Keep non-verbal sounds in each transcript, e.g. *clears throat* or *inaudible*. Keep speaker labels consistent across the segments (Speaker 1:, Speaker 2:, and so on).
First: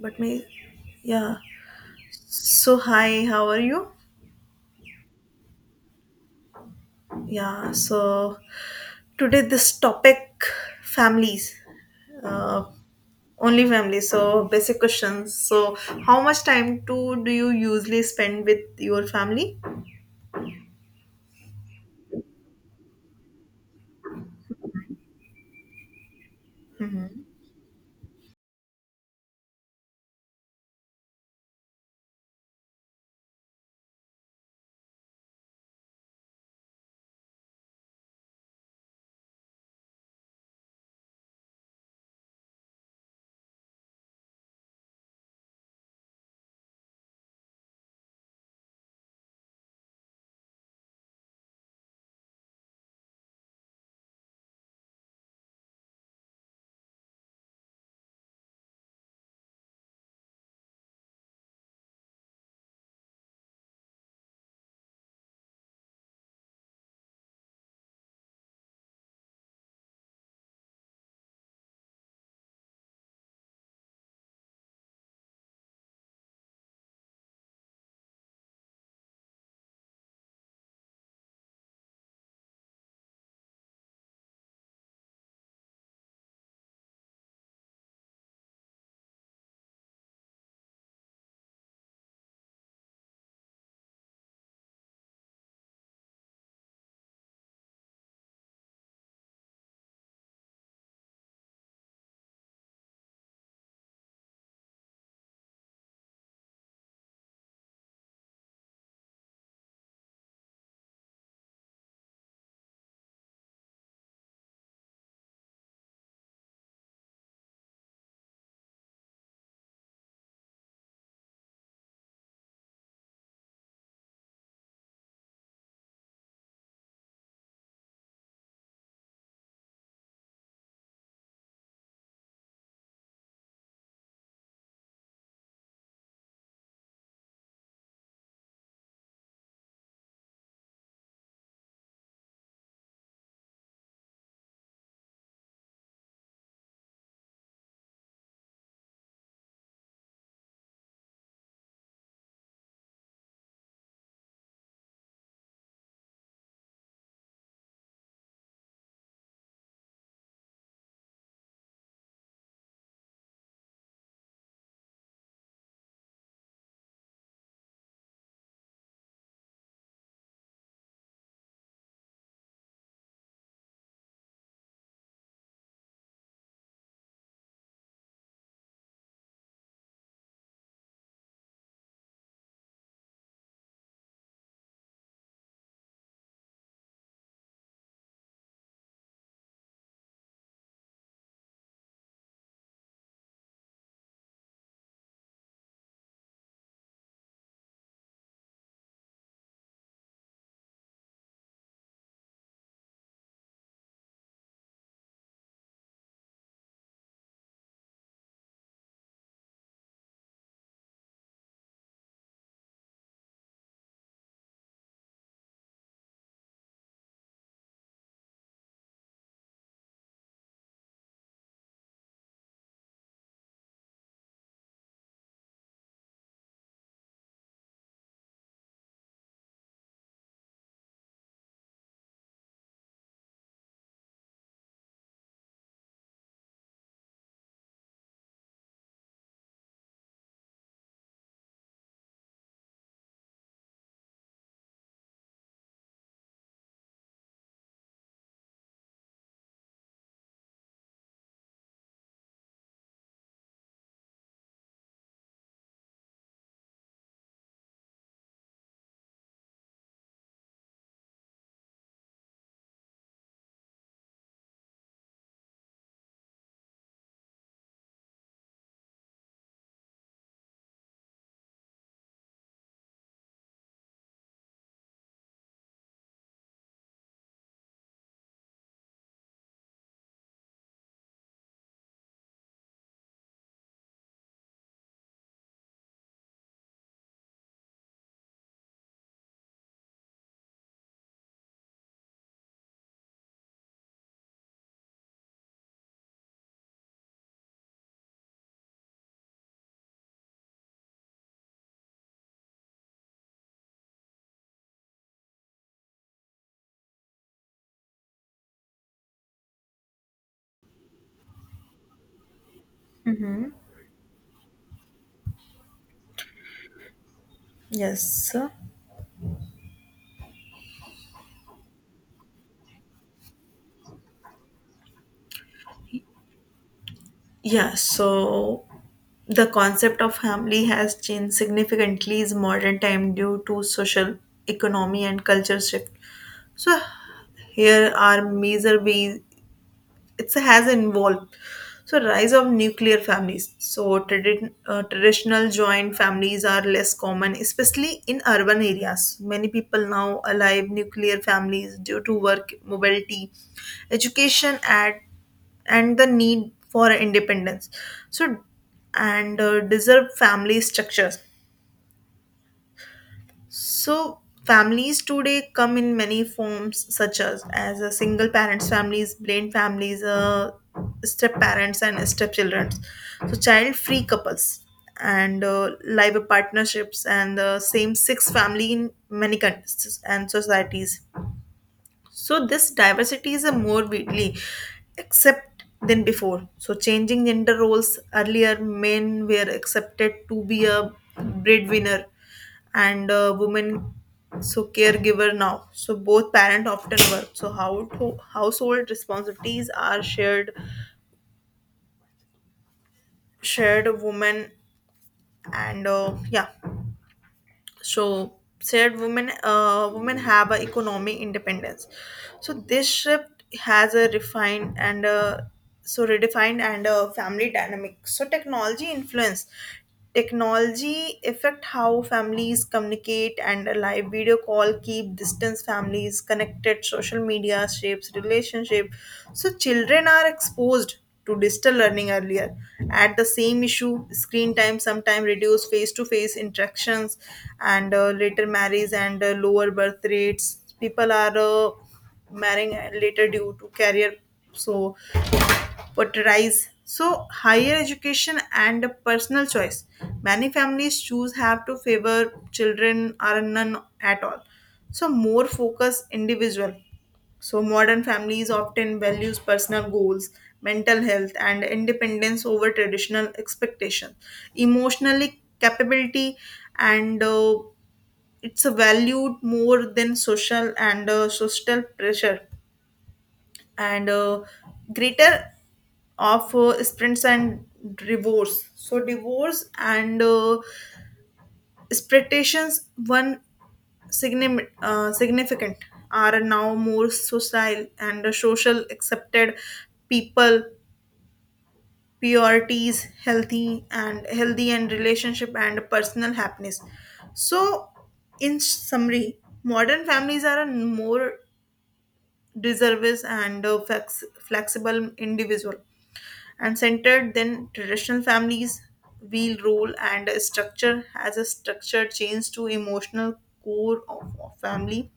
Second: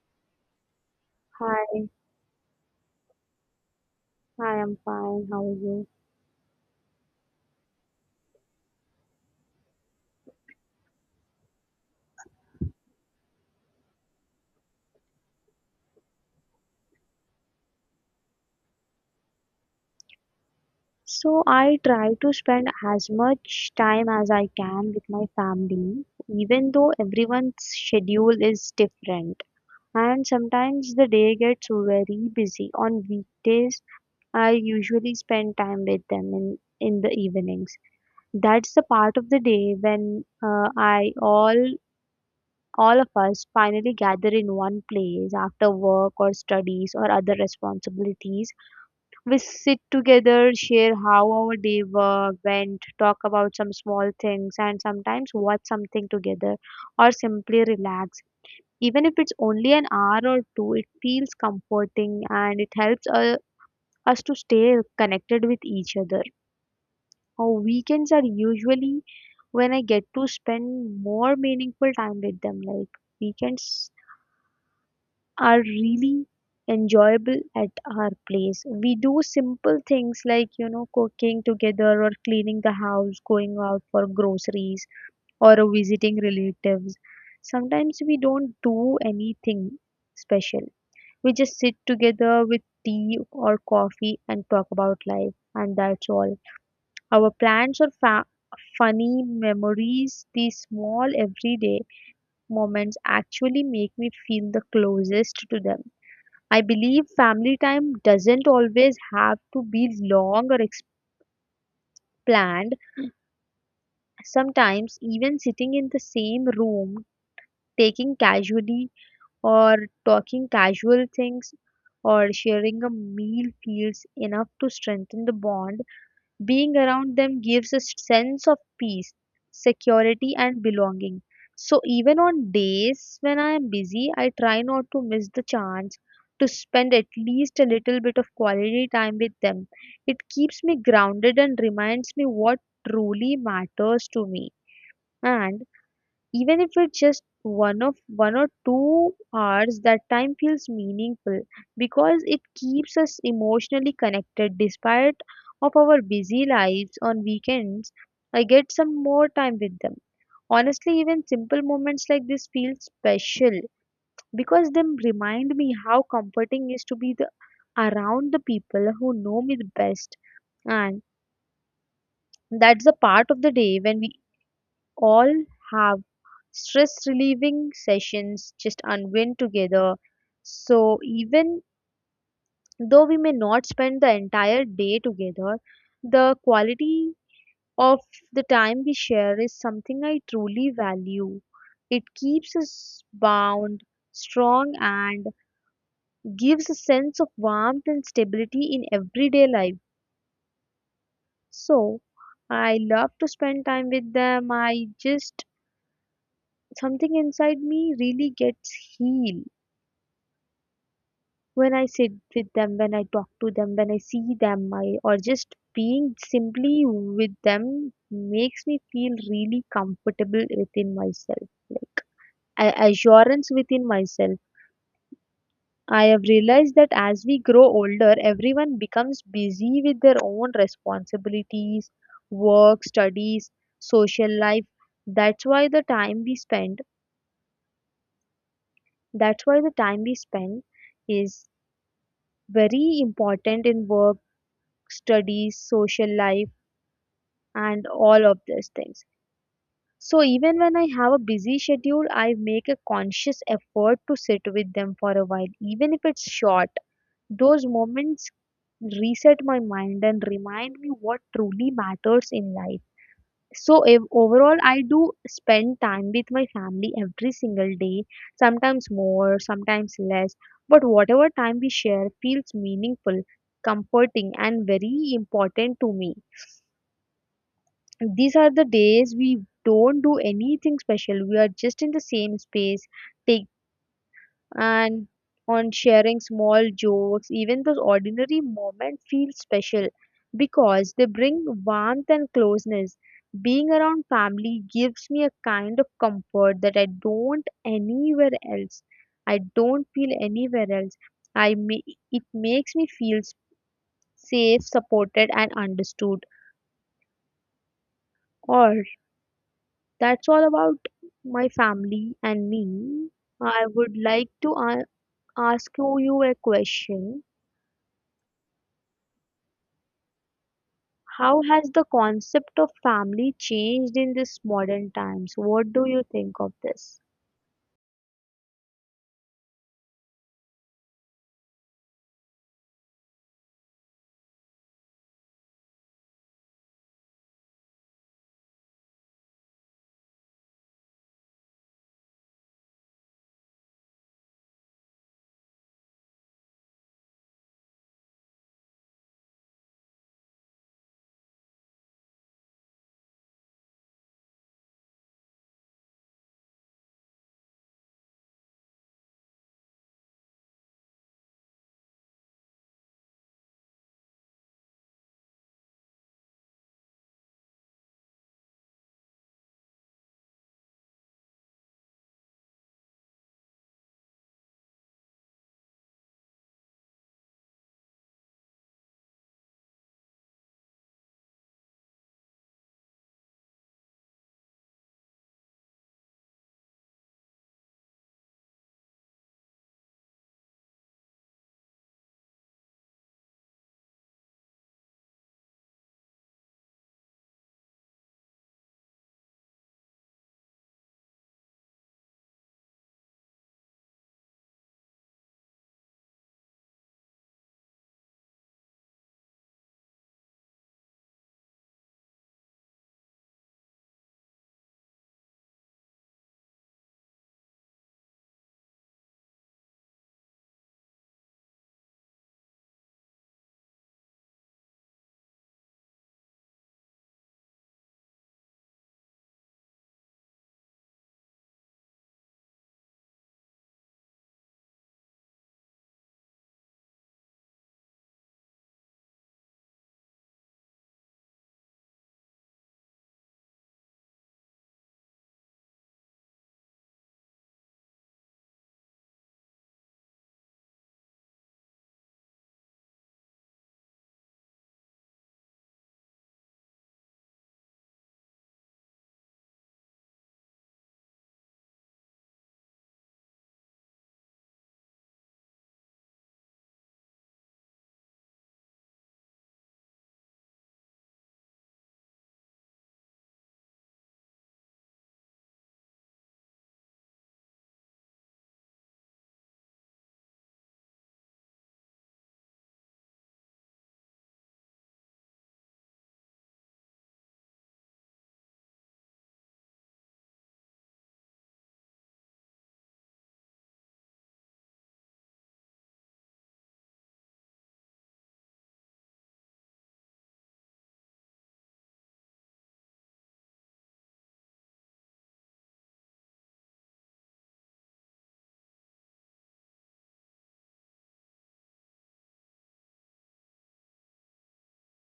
Speaker 1: But me, yeah.
Speaker 2: Hi,
Speaker 1: So, hi, how are you?
Speaker 2: I am fine. How are you?
Speaker 1: Yeah, so today this topic families, uh, only families. So, basic questions. So, how much time to do you usually spend with your family?
Speaker 2: So I try to spend as much time as I can with my family, even though everyone's schedule is different. And sometimes the day gets very busy. On weekdays, I usually spend time with them in the evenings. That's the part of the day when I all of us finally gather in one place after work or studies or other responsibilities. We sit together, share how our day went, talk about some small things, and sometimes watch something together or simply relax. Even if it's only an hour or two, it feels comforting and it helps us to stay connected with each other. Our weekends are usually when I get to spend more meaningful time with them. Like weekends are really enjoyable at our place. We do simple things like, cooking together or cleaning the house, going out for groceries or visiting relatives. Sometimes we don't do anything special. We just sit together with tea or coffee and talk about life, and that's all. Our plans are funny memories, these small everyday moments actually make me feel the closest to them. I believe family time doesn't always have to be long or planned. Sometimes, even sitting in the same room, taking casually or talking casual things or sharing a meal feels enough to strengthen the bond. Being around them gives a sense of peace, security, and belonging. So, even on days when I am busy, I try not to miss the chance to spend at least a little bit of quality time with them. It keeps me grounded and reminds me what truly matters to me. And even if it's just 1 or 2 hours, that time feels meaningful because it keeps us emotionally connected despite of our busy lives. On weekends, I get some more time with them. Honestly, even simple moments like this feel special because them remind me how comforting is to be the, around the people who know me the best. And that's the part of the day when we all have stress relieving sessions, just unwind together. So even though we may not spend the entire day together, the quality of the time we share is something I truly value. It keeps us bound strong and gives a sense of warmth and stability in everyday life. So I love to spend time with them. I just something inside me really gets healed when I sit with them, when I talk to them, when I see them, I, or just being simply with them makes me feel really comfortable within myself. Like assurance within myself. I have realized that as we grow older, everyone becomes busy with their own responsibilities, work, studies, social life. That's why the time we spend, that's why the time we spend is very important in work, studies, social life, and all of these things. So even when I have a busy schedule, I make a conscious effort to sit with them for a while, even if it's short. Those moments reset my mind and remind me what truly matters in life. So if, overall, I do spend time with my family every single day, sometimes more, sometimes less. But whatever time we share feels meaningful, comforting, and very important to me. These are the days we don't do anything special. We are just in the same space, take and on sharing small jokes. Even those ordinary moments feel special because they bring warmth and closeness. Being around family gives me a kind of comfort that I don't anywhere else, I don't feel anywhere else. i may, it makes me feel safe, supported, and understood all. That's all about my family and me. I would like to ask you a question.
Speaker 1: Yes, sir.
Speaker 2: How has the concept of family changed in this modern times? What do you think of this?
Speaker 1: Yeah, so the concept of family has changed significantly in modern time due to social, economy, and culture shift. So here are major ways it has involved. So rise of nuclear families, so traditional joint families are less common, especially in urban areas. Many people now alive nuclear families due to work mobility, education at, and the need for independence. So and uh, deserve family structures. So families today come in many forms, such as a single parents families, blended families, step parents and step children, so child free couples and live partnerships and same six family in many countries and societies. So this diversity is a more widely accept than before. So changing gender roles, earlier men were accepted to be a breadwinner and women so caregiver now. So both parent often work, so how household responsibilities are shared women, and yeah. So said women, women have a economic independence. So this shift has a refined and so redefined and a family dynamic. So technology influence, technology affect how families communicate and a live video call keep distance families connected, social media shapes relationship, so children are exposed to digital learning earlier. At the same issue, screen time sometimes reduce face-to-face interactions, and later marries, and lower birth rates. People are marrying later due to career. So Paterize. So higher education and personal choice. Many families choose have to favor children or none at all. So more focus individual. So modern families often values personal goals, mental health and independence over traditional expectation. Emotionally capability and it's a valued more than social and social pressure, and greater of sprints and divorce. So divorce and expectations, one significant are now more social and social accepted people priorities healthy and healthy and relationship and personal happiness. So in summary, modern families are a more deservous and flexible individual and centered then traditional families wheel role and structure as a structure change to emotional core of family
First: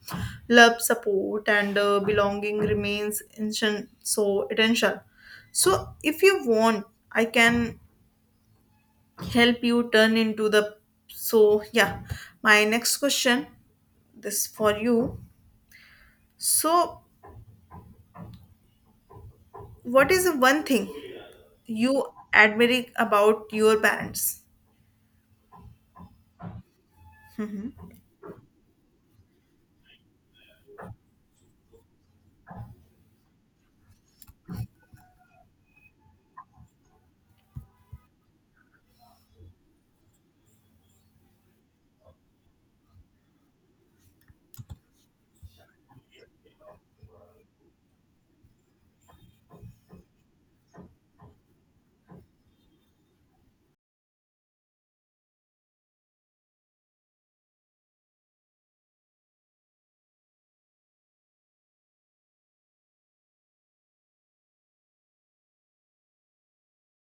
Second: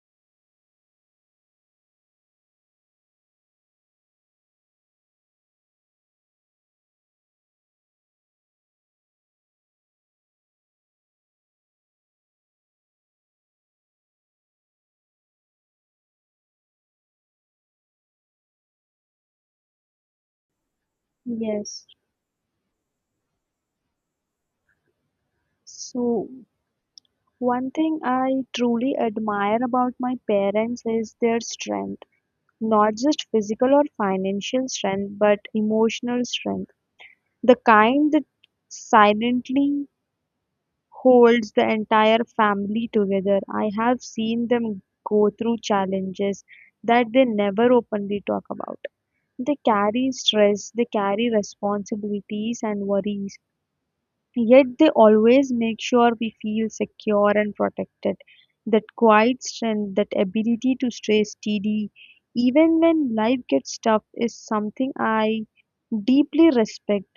Speaker 1: love support and belonging remains instant, so essential. So if you want, I can help you turn into the, so yeah, my next question this for you. So what is the one thing
Speaker 2: Yes.
Speaker 1: you admire about your parents?
Speaker 2: So, one thing I truly admire about my parents is their strength, not just physical or financial strength, but emotional strength. The kind that silently holds the entire family together. I have seen them go through challenges that they never openly talk about. They carry stress, they carry responsibilities and worries, yet they always make sure we feel secure and protected. That quiet strength, that ability to stay steady, even when life gets tough, is something I deeply respect.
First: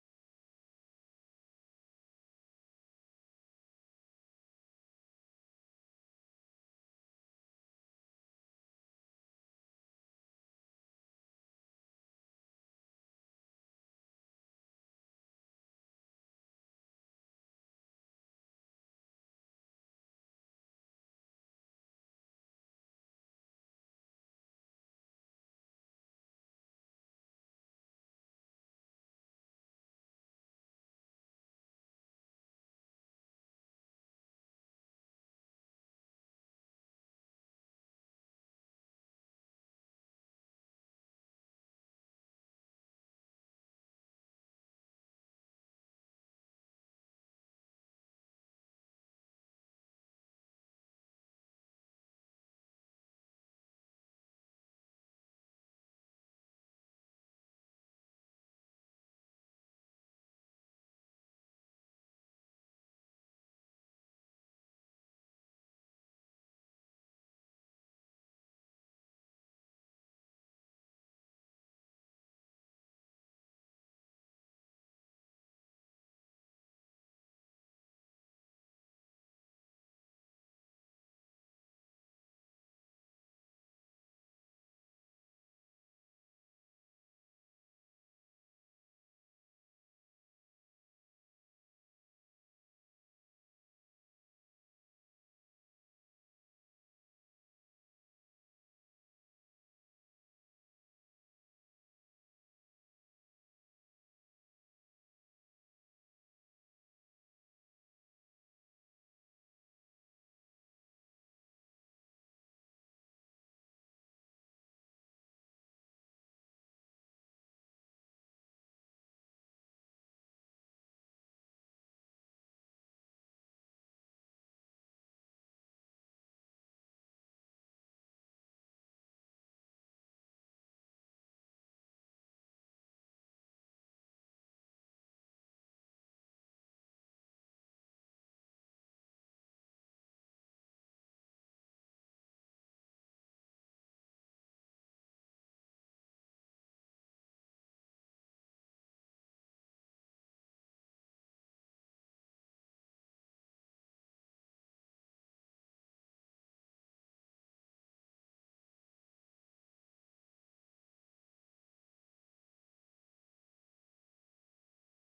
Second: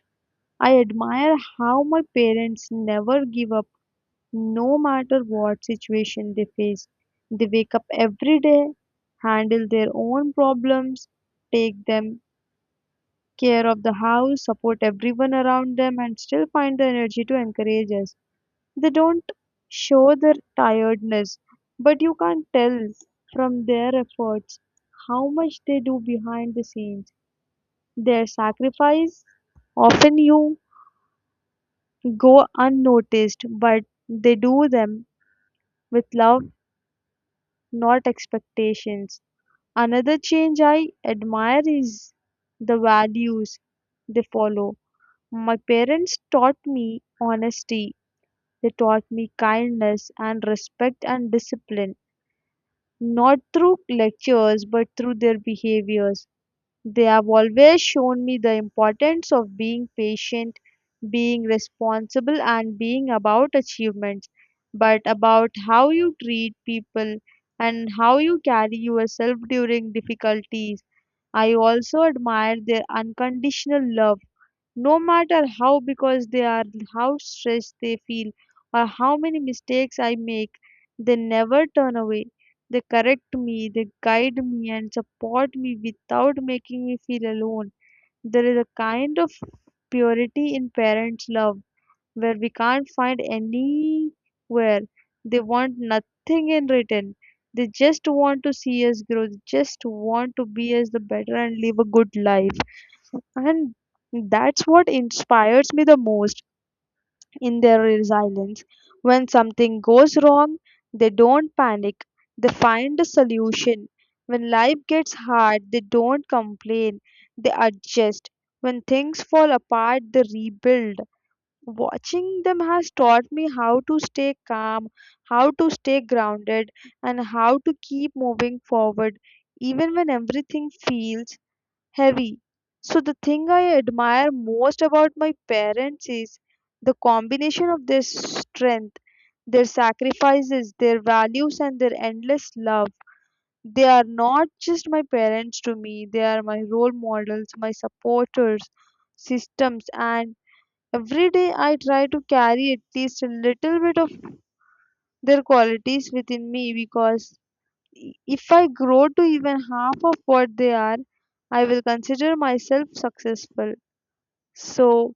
Speaker 2: I admire how my parents never give up. No matter what situation they face, they wake up every day, handle their own problems, take them care of the house, support everyone around them, and still find the energy to encourage us. They don't show their tiredness, but you can't tell from their efforts how much they do behind the scenes. Their sacrifice often you go unnoticed, but they do them with love, not expectations. Another change I admire is the values they follow. My parents taught me honesty, they taught me kindness and respect and discipline, not through lectures but through their behaviors. They have always shown me the importance of being patient, being responsible, and being about achievements, but about how you treat people and how you carry yourself during difficulties. I also admire their unconditional love. No matter how because they are how stressed they feel or how many mistakes I make, they never turn away. They correct me, they guide me and support me without making me feel alone. There is a kind of purity in parents' love where we can't find anywhere. They want nothing in return. They just want to see us grow. They just want to be us the better and live a good life. And that's what inspires me the most in their resilience. When something goes wrong, they don't panic, they find a solution. When life gets hard, they don't complain, they adjust. When things fall apart, they rebuild. Watching them has taught me how to stay calm, how to stay grounded, and how to keep moving forward even when everything feels heavy. So, the thing I admire most about my parents is the combination of their strength, their sacrifices, their values, and their endless love. They are not just my parents to me, they are my role models, my supporters, systems, and every day I try to carry at least a little bit of their qualities within me because if I grow to even half of what they are, I will consider myself successful. So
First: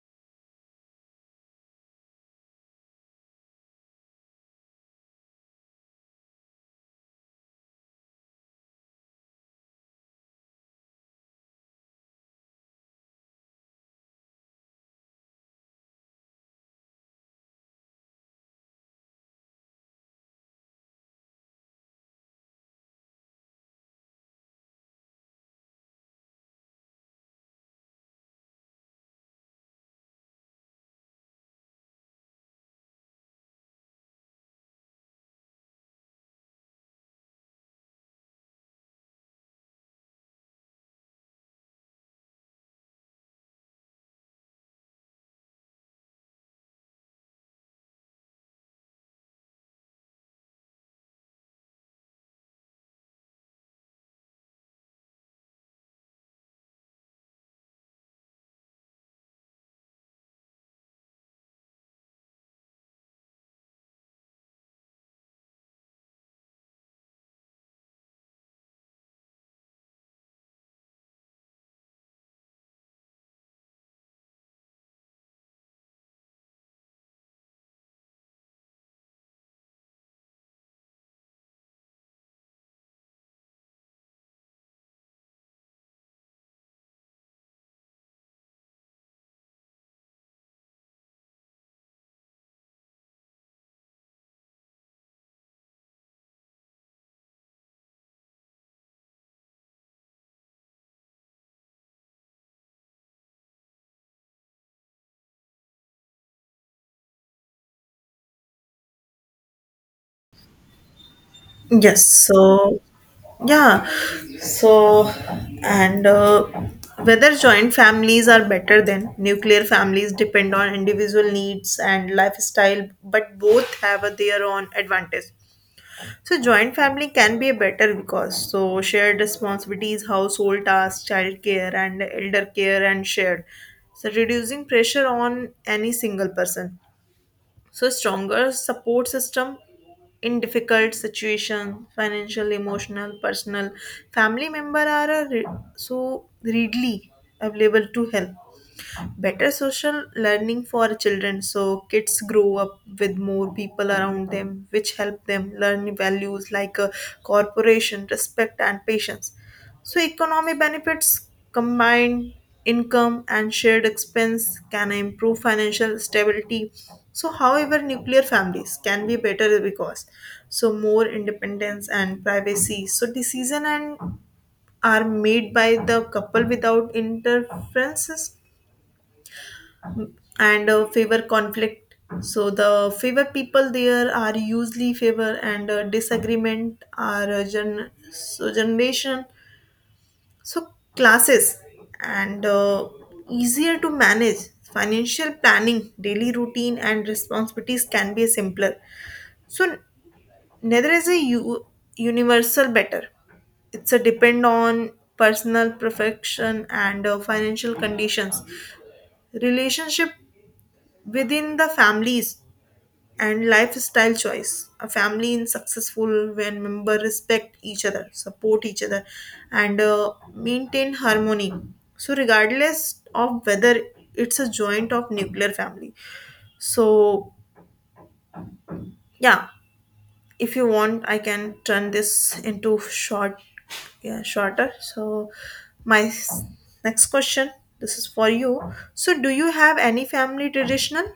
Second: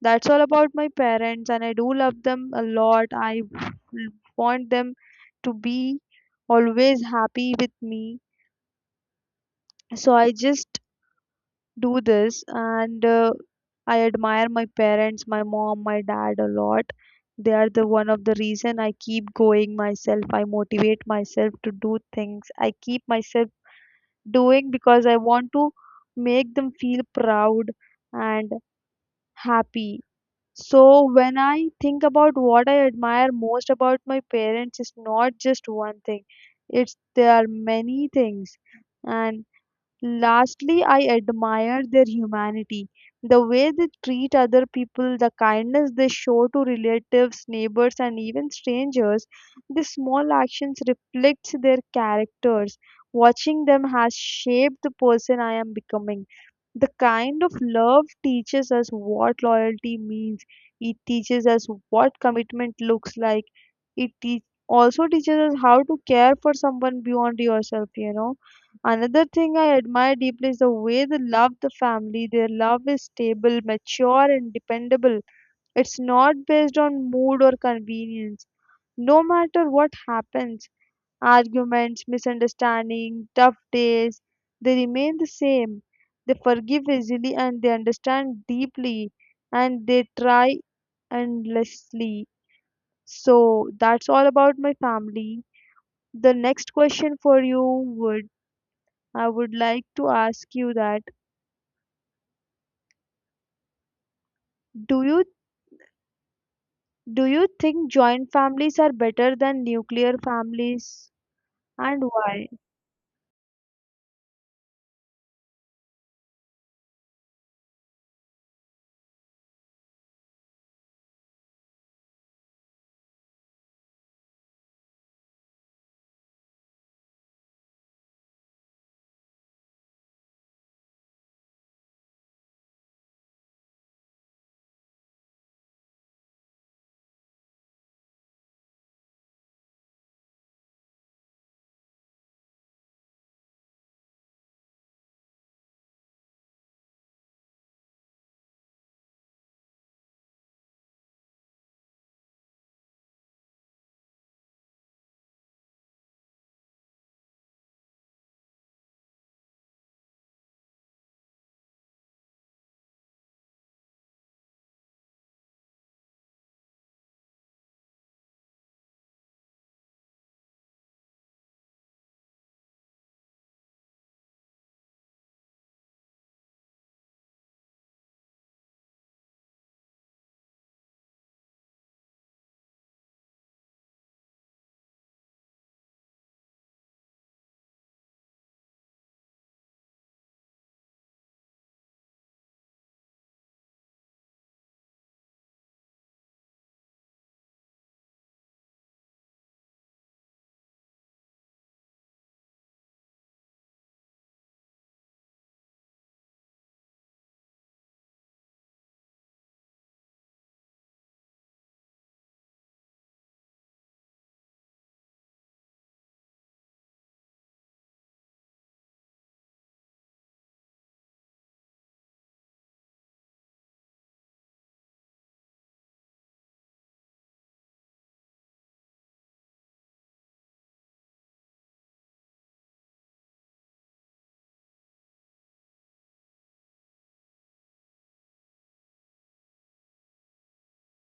Speaker 2: that's all about my parents, and I do love them a lot. Want them to be always happy with me. So I just do this, and I admire my parents, my mom, my dad a lot. They are the one of the reason I keep going myself. I motivate myself to do things. I keep myself doing because I want to make them feel proud and happy. So when I think about what I admire most about my parents, it's not just one thing. It's there are many things, and lastly, I admire their humanity, the way they treat other people, the kindness they show to relatives, neighbors, and even strangers. These small actions reflect their characters. Watching them has shaped the person I am becoming. The kind of love teaches us what loyalty means. It teaches us what commitment looks like. It also teaches us how to care for someone beyond yourself, you know. Another thing I admire deeply is the way they love the family. Their love is stable, mature, and dependable. It's not based on mood or convenience. No matter what happens, arguments, misunderstanding, tough days, they remain the same. They forgive easily and they understand deeply and they try endlessly. So that's all about my family. The next question for you would I would like to ask you that, Do you do you think joint families are better than nuclear families and
Speaker 1: Yes. So
Speaker 2: why?
Speaker 1: yeah. So, and whether joint families are better than nuclear families depend on individual needs and lifestyle, but both have a, their own advantage. So, joint family can be better because so shared responsibilities, household tasks, child care, and elder care, and shared. So, reducing pressure on any single person. So stronger support system in difficult situation, financial, emotional, personal, family member are a re- so readily available to help, better social learning for children, so kids grow up with more people around them, which help them learn values like cooperation respect and patience. So economic benefits, combined income and shared expense can improve financial stability. So however, nuclear families can be better because so more independence and privacy, so decision and are made by the couple without interferences, and favor conflict. So the favor people there are usually favor and disagreement are generation, so classes, and easier to manage financial planning, daily routine and responsibilities can be simpler. So neither is a universal better, it's a depend on personal perfection and financial conditions, relationship within the families, and lifestyle choice. A family in successful when member respect each other, support each other, and maintain harmony. So regardless of whether it's a joint of nuclear family. So yeah, if you want, I can turn this into short, yeah, shorter. So my next question. This is for you. So, do you have any family traditional?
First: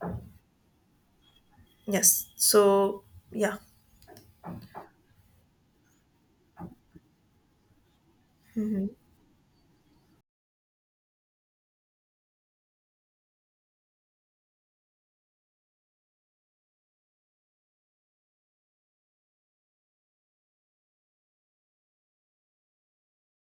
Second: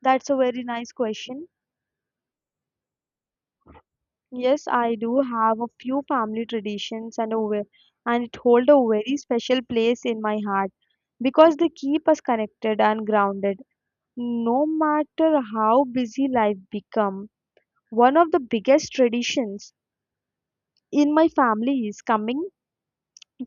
Speaker 2: That's a very nice question.
Speaker 1: Yes. So, yeah.
Speaker 2: Yes, I do have a few family traditions and it hold a very special place in my heart because they keep us connected and grounded no matter how busy life become. One of the biggest traditions in my family is coming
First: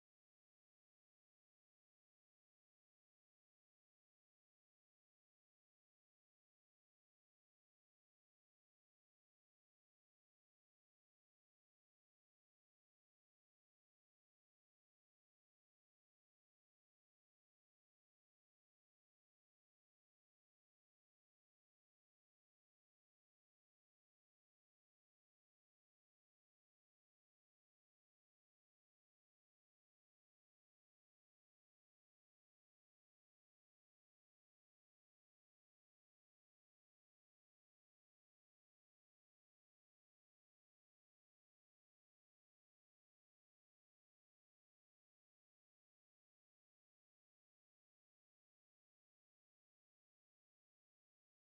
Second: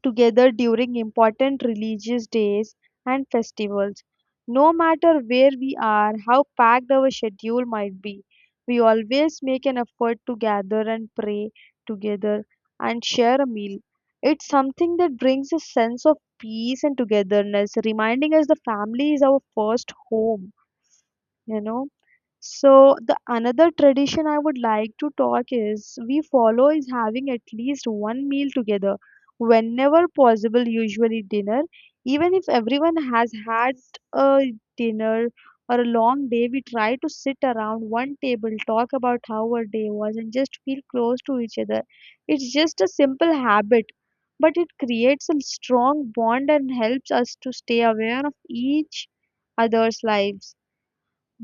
Speaker 2: together during important religious days and festivals. No matter where we are, how packed our schedule might be, we always make an effort to gather and pray together and share a meal. It's something that brings a sense of peace and togetherness, reminding us the family is our first home, you know. So the another tradition I would like to talk is we follow is having at least one meal together whenever possible, usually dinner. Even if everyone has had a dinner or a long day, we try to sit around one table, talk about how our day was, and just feel close to each other. It's just a simple habit, but it creates a strong bond and helps us to stay aware of each other's lives.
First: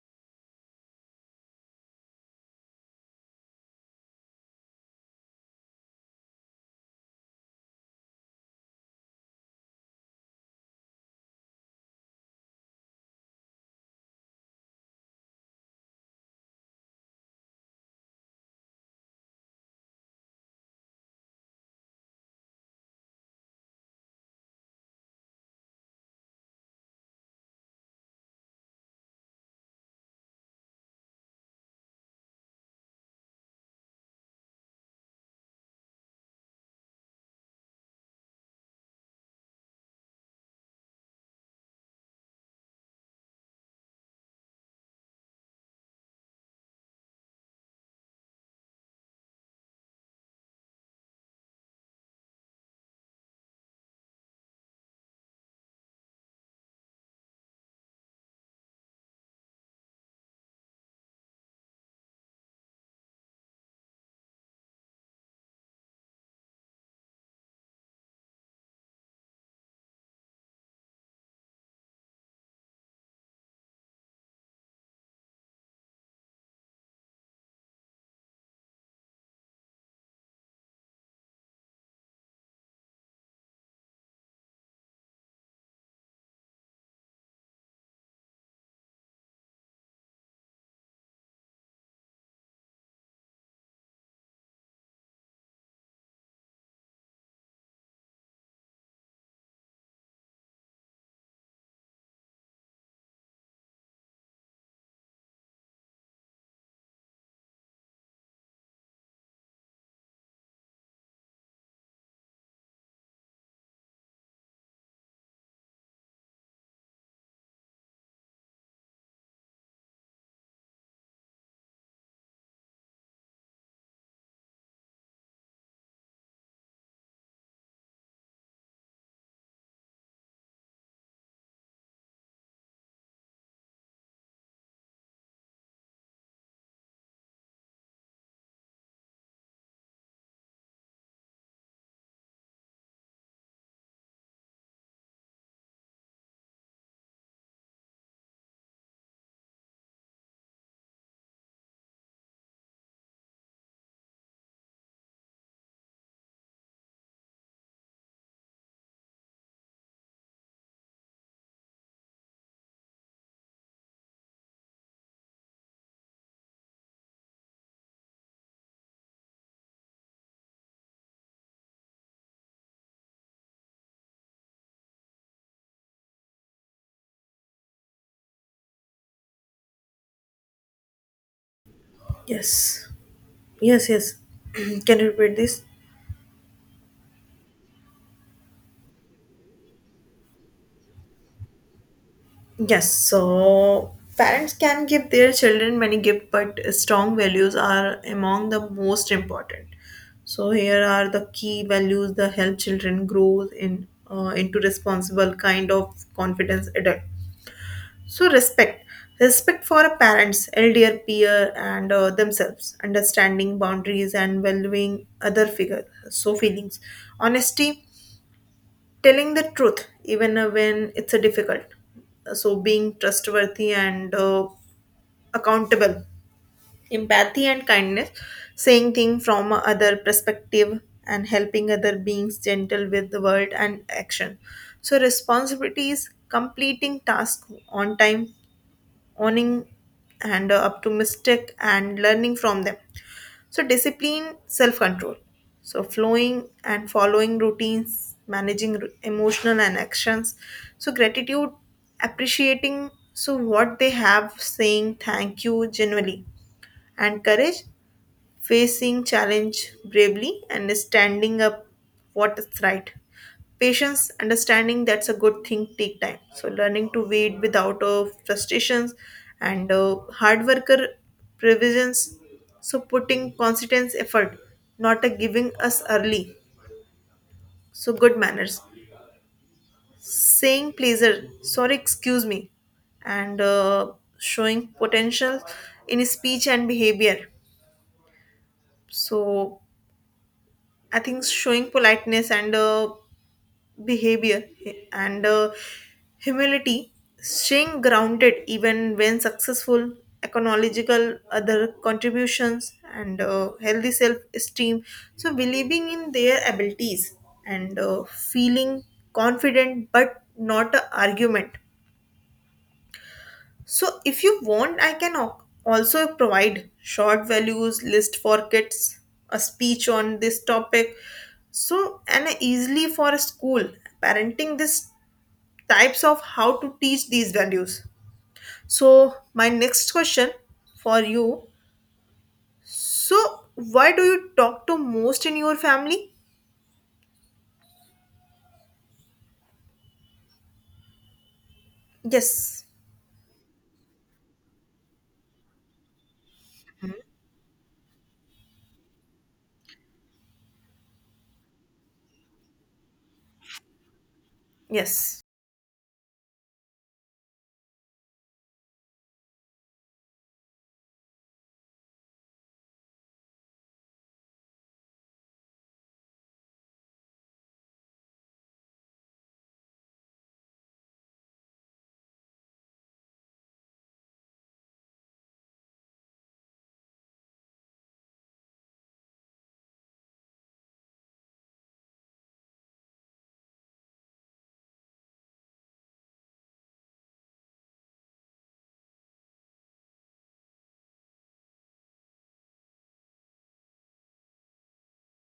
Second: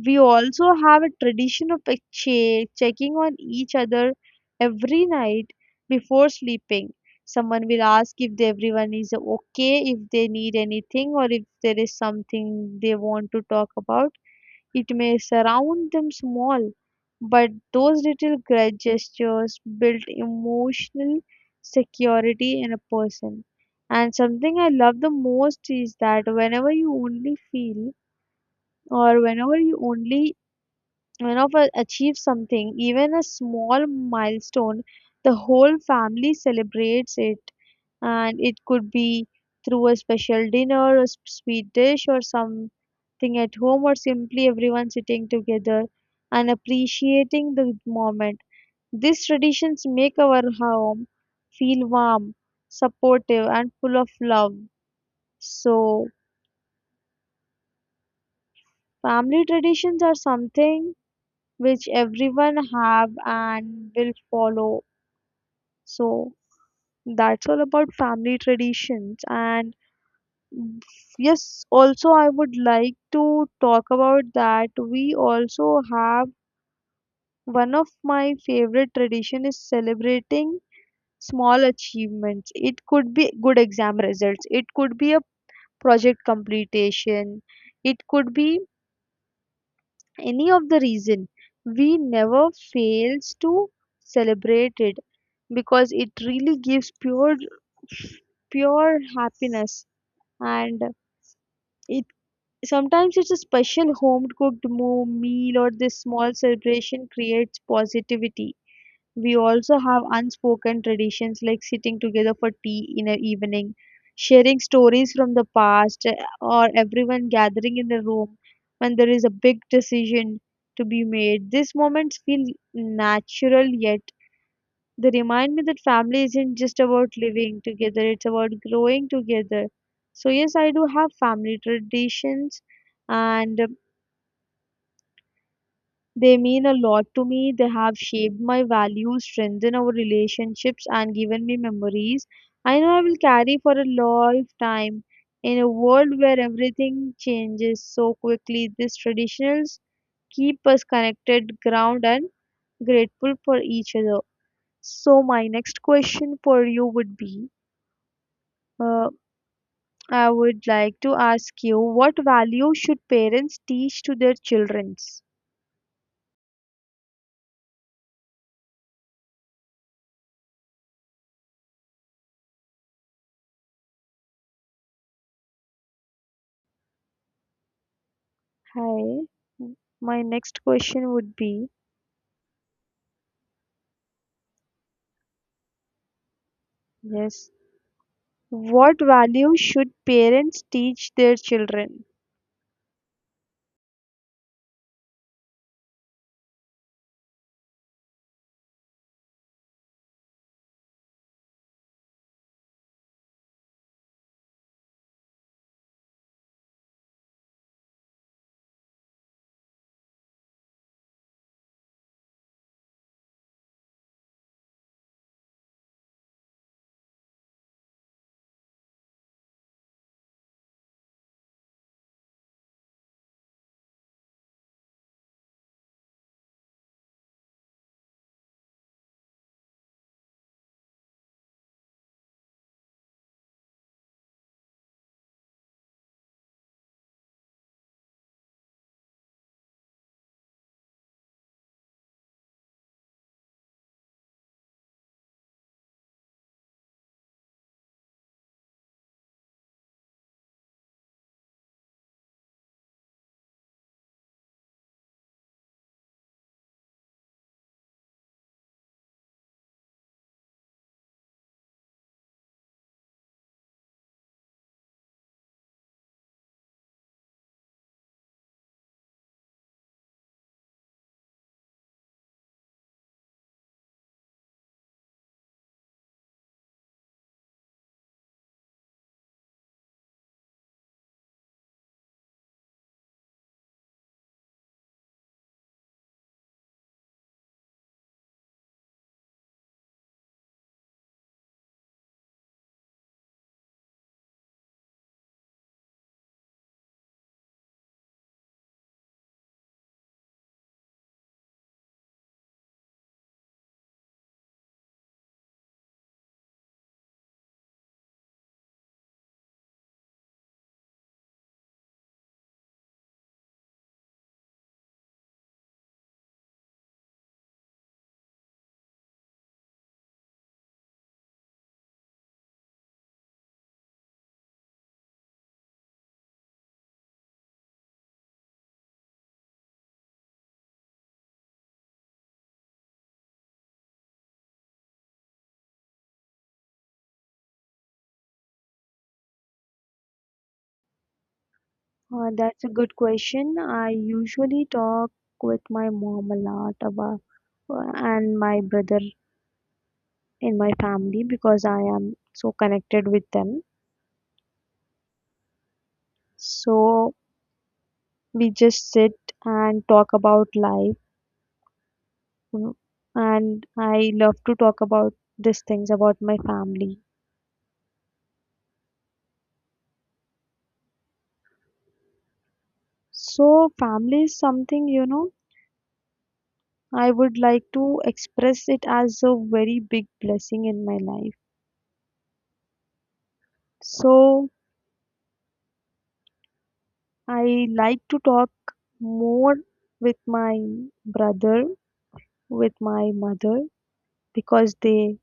Speaker 2: We also have a tradition of exchange, checking on each other every night before sleeping. Someone will ask if everyone is okay, if they need anything, or if there is something they want to talk about. It may surround them small, but those little grudge gestures build emotional security in a person. And something I love the most is that whenever you only for achieve something, even a small milestone, the whole family celebrates it. And it could be through a special dinner, a sweet dish or something at home, or simply everyone sitting together and appreciating the moment. These traditions make our home feel warm, supportive and full of love. So family traditions are something which everyone have and will follow. So that's all about family traditions. And mm, yes, also I would like to talk about that. We also have one of my favorite tradition is celebrating small achievements. It could be good exam results. It could be a project completion. It could be any of the reason we never fails to celebrate it, because it really gives pure happiness. And it sometimes it's a special home cooked meal, or this small celebration creates positivity. We also have unspoken traditions like sitting together for tea in the evening, sharing stories from the past, or everyone gathering in the room when there is a big decision to be made. These moments feel natural, yet they remind me that family isn't just about living together, it's about growing together. So, yes, I do have family traditions, and they mean a lot to me. They have shaped my values, strengthened our relationships, and given me memories I know I will carry for a long time. In a world where everything changes so quickly, these traditions keep us connected, grounded, and grateful for each other. So, my next question for you would be uh, I would like to ask you, what values should parents teach to their children? Hi. My next question would be,
Speaker 1: Yes. Yes, yes. *clears throat* Can you repeat this?
Speaker 2: yes, what values should parents teach their children?
Speaker 1: Yes. So parents can give their children many gifts, but strong values are among the most important. So here are the key values that help children grow in into responsible kind of confidence adult. So respect, respect for a parents, elder, peer, and themselves. Understanding boundaries and valuing other figures. So feelings, honesty, telling the truth even when it's a difficult, so being trustworthy and accountable, empathy and kindness, saying things from other perspective and helping other beings gentle with the word and action. So responsibilities, completing task on time, owning and up to mistake and learning from them. So discipline, self control, so flowing and following routines, managing emotional and actions. So gratitude, appreciating so what they have, saying thank you genuinely, and courage, facing challenge bravely and standing up what is right, patience, understanding that's a good thing take time, so learning to wait without frustrations, and hard worker, provisions, so putting constant effort, not a giving us early. So good manners, saying pleasure, sorry, excuse me, and showing potential in speech and behavior. So I think showing politeness and behavior, and humility, staying grounded even when successful, economical other contributions, and healthy self esteem. So, believing in their abilities and feeling confident but not an argument. So if you want, I can also provide short values list for kids, a speech on this topic. So and easily for a school parenting this types of how to teach these values. So my next question for you. So why do you talk to most in your family? Yes.
Speaker 2: That's a good question. I usually talk with my mom a lot about uh, and my brother in my family, because I am so connected with them.
Speaker 1: Yes.
Speaker 2: So we just sit and talk about life, mm, and I love to talk about these things about my family. So family is something, you know, I would like to express it as a very big blessing in my life. So, I like to talk more with my brother, with my mother, because they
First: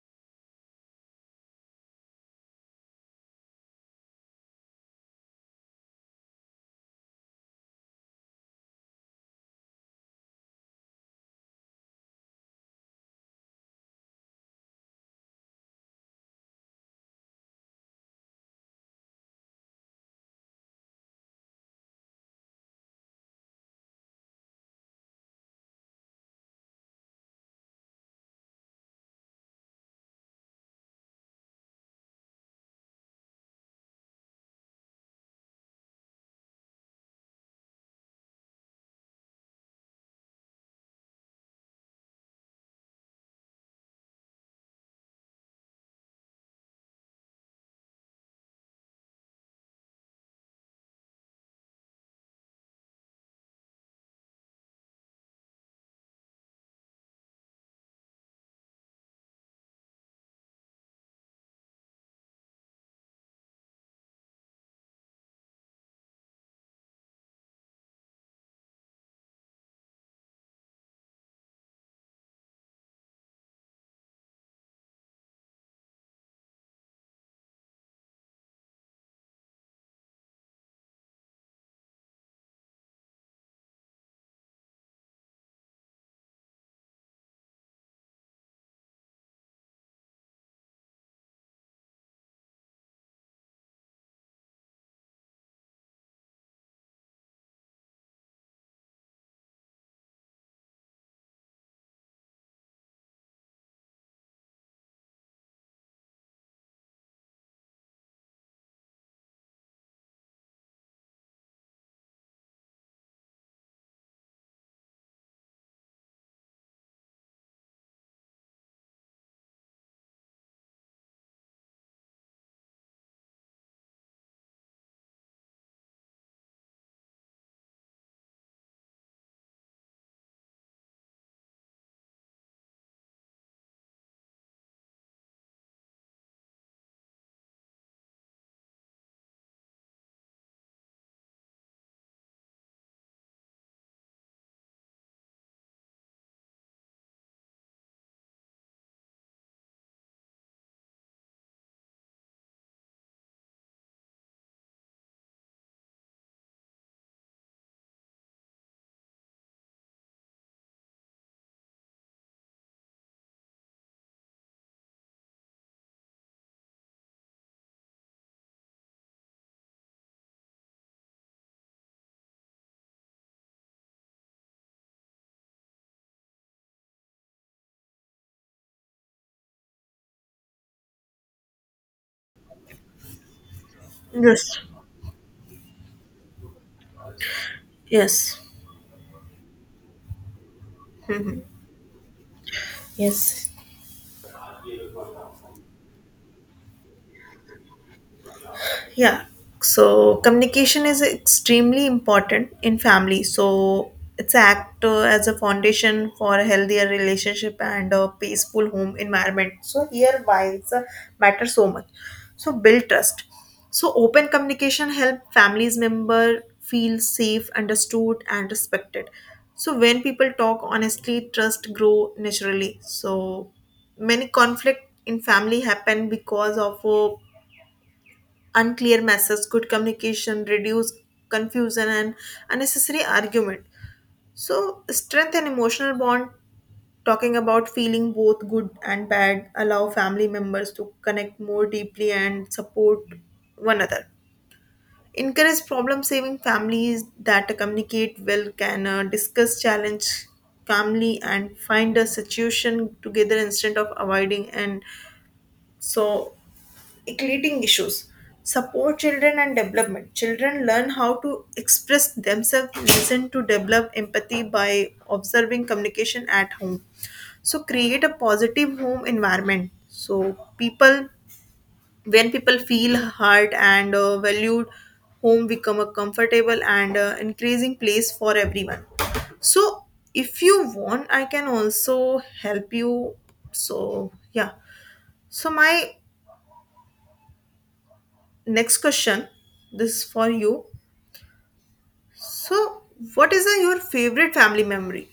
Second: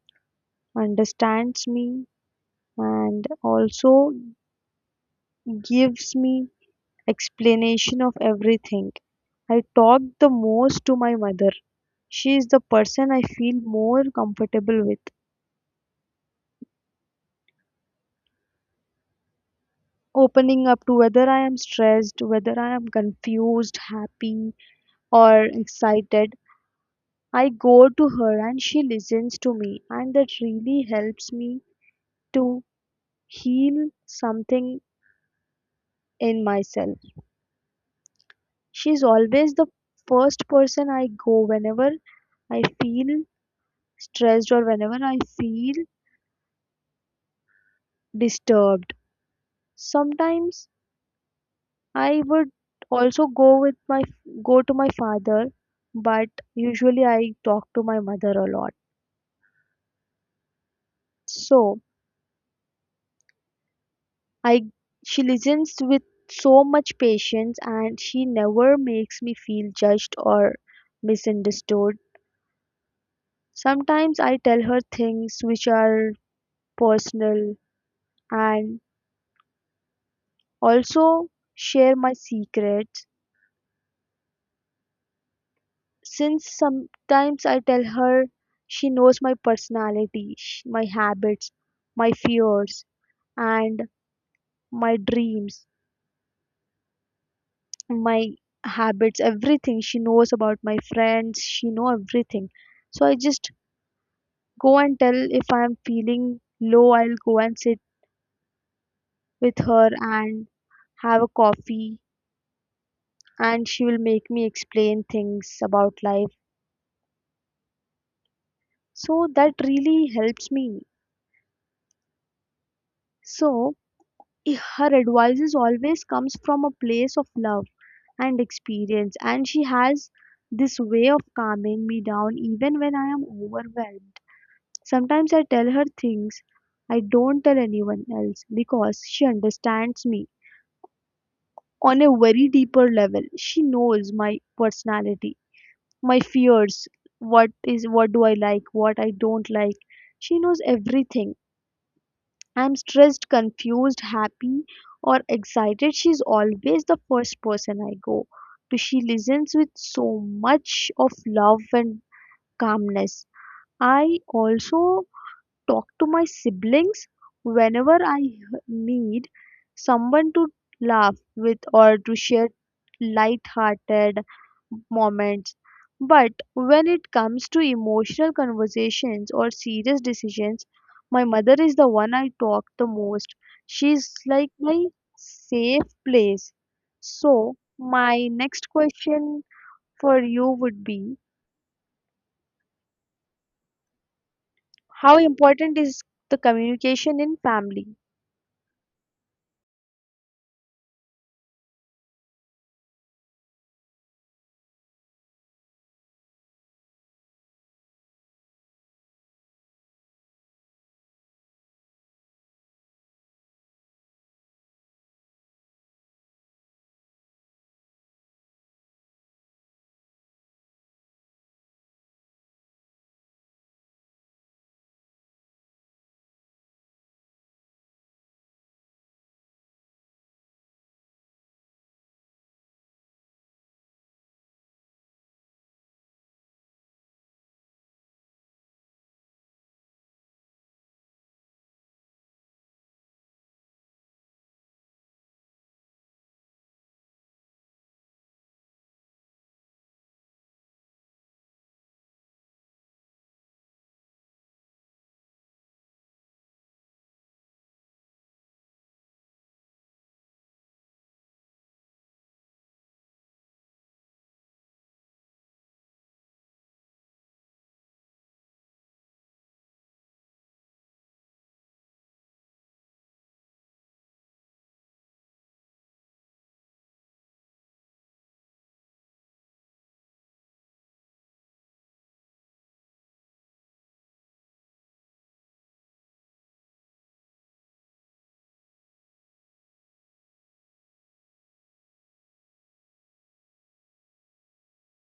Speaker 2: understands me and also gives me explanation of everything. I talk the most to my mother. She is the person I feel more comfortable with, opening up to whether I am stressed, whether I am confused, happy, or excited. I go to her and she listens to me, and that really helps me to heal something in myself. She's always the first person I go whenever I feel stressed or whenever I feel disturbed. Sometimes I would also go with my go to my father, but usually I talk to my mother a lot. So I she listens with so much patience and she never makes me feel judged or misunderstood. Sometimes I tell her things which are personal, and also share my secrets. Since sometimes I tell her, she knows my personality, my habits, my fears and my dreams, my habits. Everything she knows about my friends, she know everything. So I just go and tell, if I'm feeling low I'll go and sit with her and have a coffee, and she will make me explain things about life. So that really helps me. So her advices always comes from a place of love and experience, and she has this way of calming me down even when I am overwhelmed. Sometimes I tell her things I don't tell anyone else, because she understands me on a very deeper level. She knows my personality, my fears, what do I like, what I don't like. She knows everything. I'm stressed, confused, happy or excited. She's always the first person I go to. She listens with so much of love and calmness. I also talk to my siblings whenever I need someone to laugh with or to share light-hearted moments. But when it comes to emotional conversations or serious decisions, my mother is the one I talk the most. She's like
Speaker 1: Yes.
Speaker 2: my safe place. So, my
Speaker 1: Yes.
Speaker 2: next question for you would be,
Speaker 1: Yes.
Speaker 2: how important is the communication in family?
Speaker 1: Yeah, so communication is extremely important in family. So it's act as a foundation for a healthier relationship and a peaceful home environment. So here why it's a matter so much. So build trust, so open communication help families member feel safe, understood and respected. So when people talk honestly, trust grow naturally. So many conflict in family happen because of unclear messages. Good communication, reduce confusion and unnecessary argument. So, strength and emotional bond. Talking about feeling both good and bad, allow family members to connect more deeply and support one another. Encourage problem saving, families that communicate well, can discuss challenge calmly, and find a solution together instead of avoiding. And so, creating issues, support children and development, children learn how to express themselves, listen to develop empathy by observing communication at home. So create a positive home environment, so people, when people feel heard and valued, home become a comfortable and increasing place for everyone. So if you want, I can also help you. So yeah, so my next question. This is for you. So, what is your favorite family memory?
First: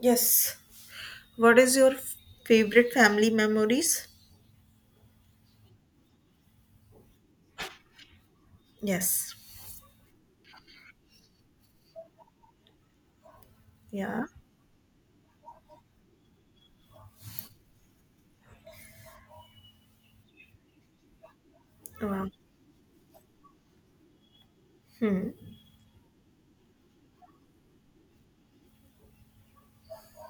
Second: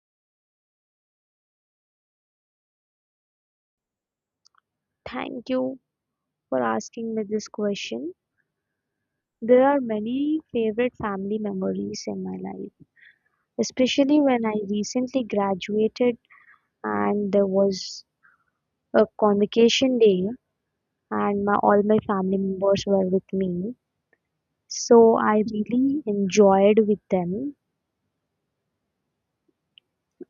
Speaker 1: Yes. What is your favorite family memories?
Speaker 2: Thank you for asking me this question.
Speaker 1: Yes.
Speaker 2: There are many favorite family memories in my life, especially
Speaker 1: Yeah.
Speaker 2: when I recently graduated, and there was a convocation day, and my, all my
Speaker 1: Wow.
Speaker 2: family members were with me. So
Speaker 1: Hmm.
Speaker 2: I really enjoyed with them,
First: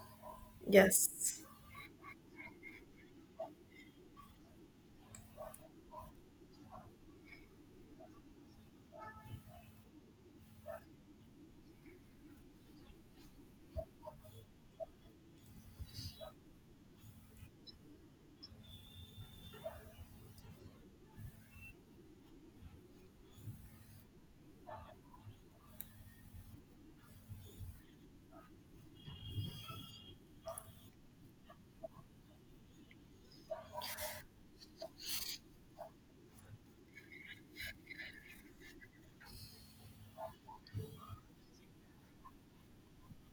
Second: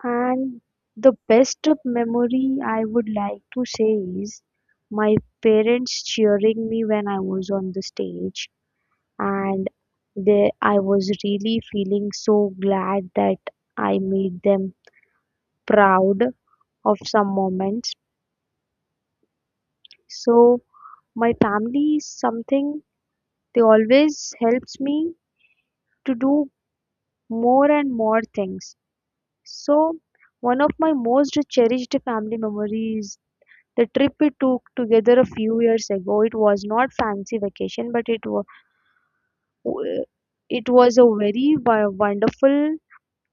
Speaker 2: and the
Speaker 1: Yes.
Speaker 2: best memory I would like to say is my parents cheering me when I was on the stage, and they I was really feeling so glad that I made them proud of some moments. So my family is something, they always helps me to do more and more things. So, one of my most cherished family memories, the trip we took together a few years ago, it was not fancy vacation, but it was a very wonderful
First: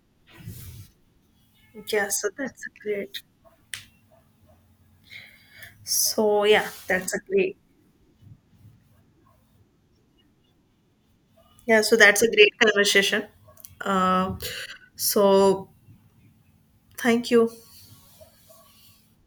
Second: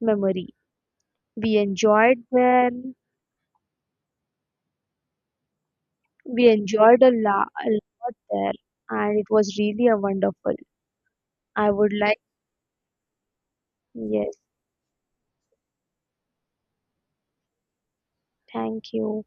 Speaker 2: memory. We
Speaker 1: Yeah.
Speaker 2: enjoyed
Speaker 1: So that's a
Speaker 2: there.
Speaker 1: great. So
Speaker 2: We
Speaker 1: yeah,
Speaker 2: enjoyed
Speaker 1: that's a great.
Speaker 2: a lot there, and it was really a wonderful. I
Speaker 1: Yeah.
Speaker 2: would
Speaker 1: So
Speaker 2: like,
Speaker 1: that's a great conversation. Uh,
Speaker 2: yes,
Speaker 1: so thank you.
Speaker 2: thank you.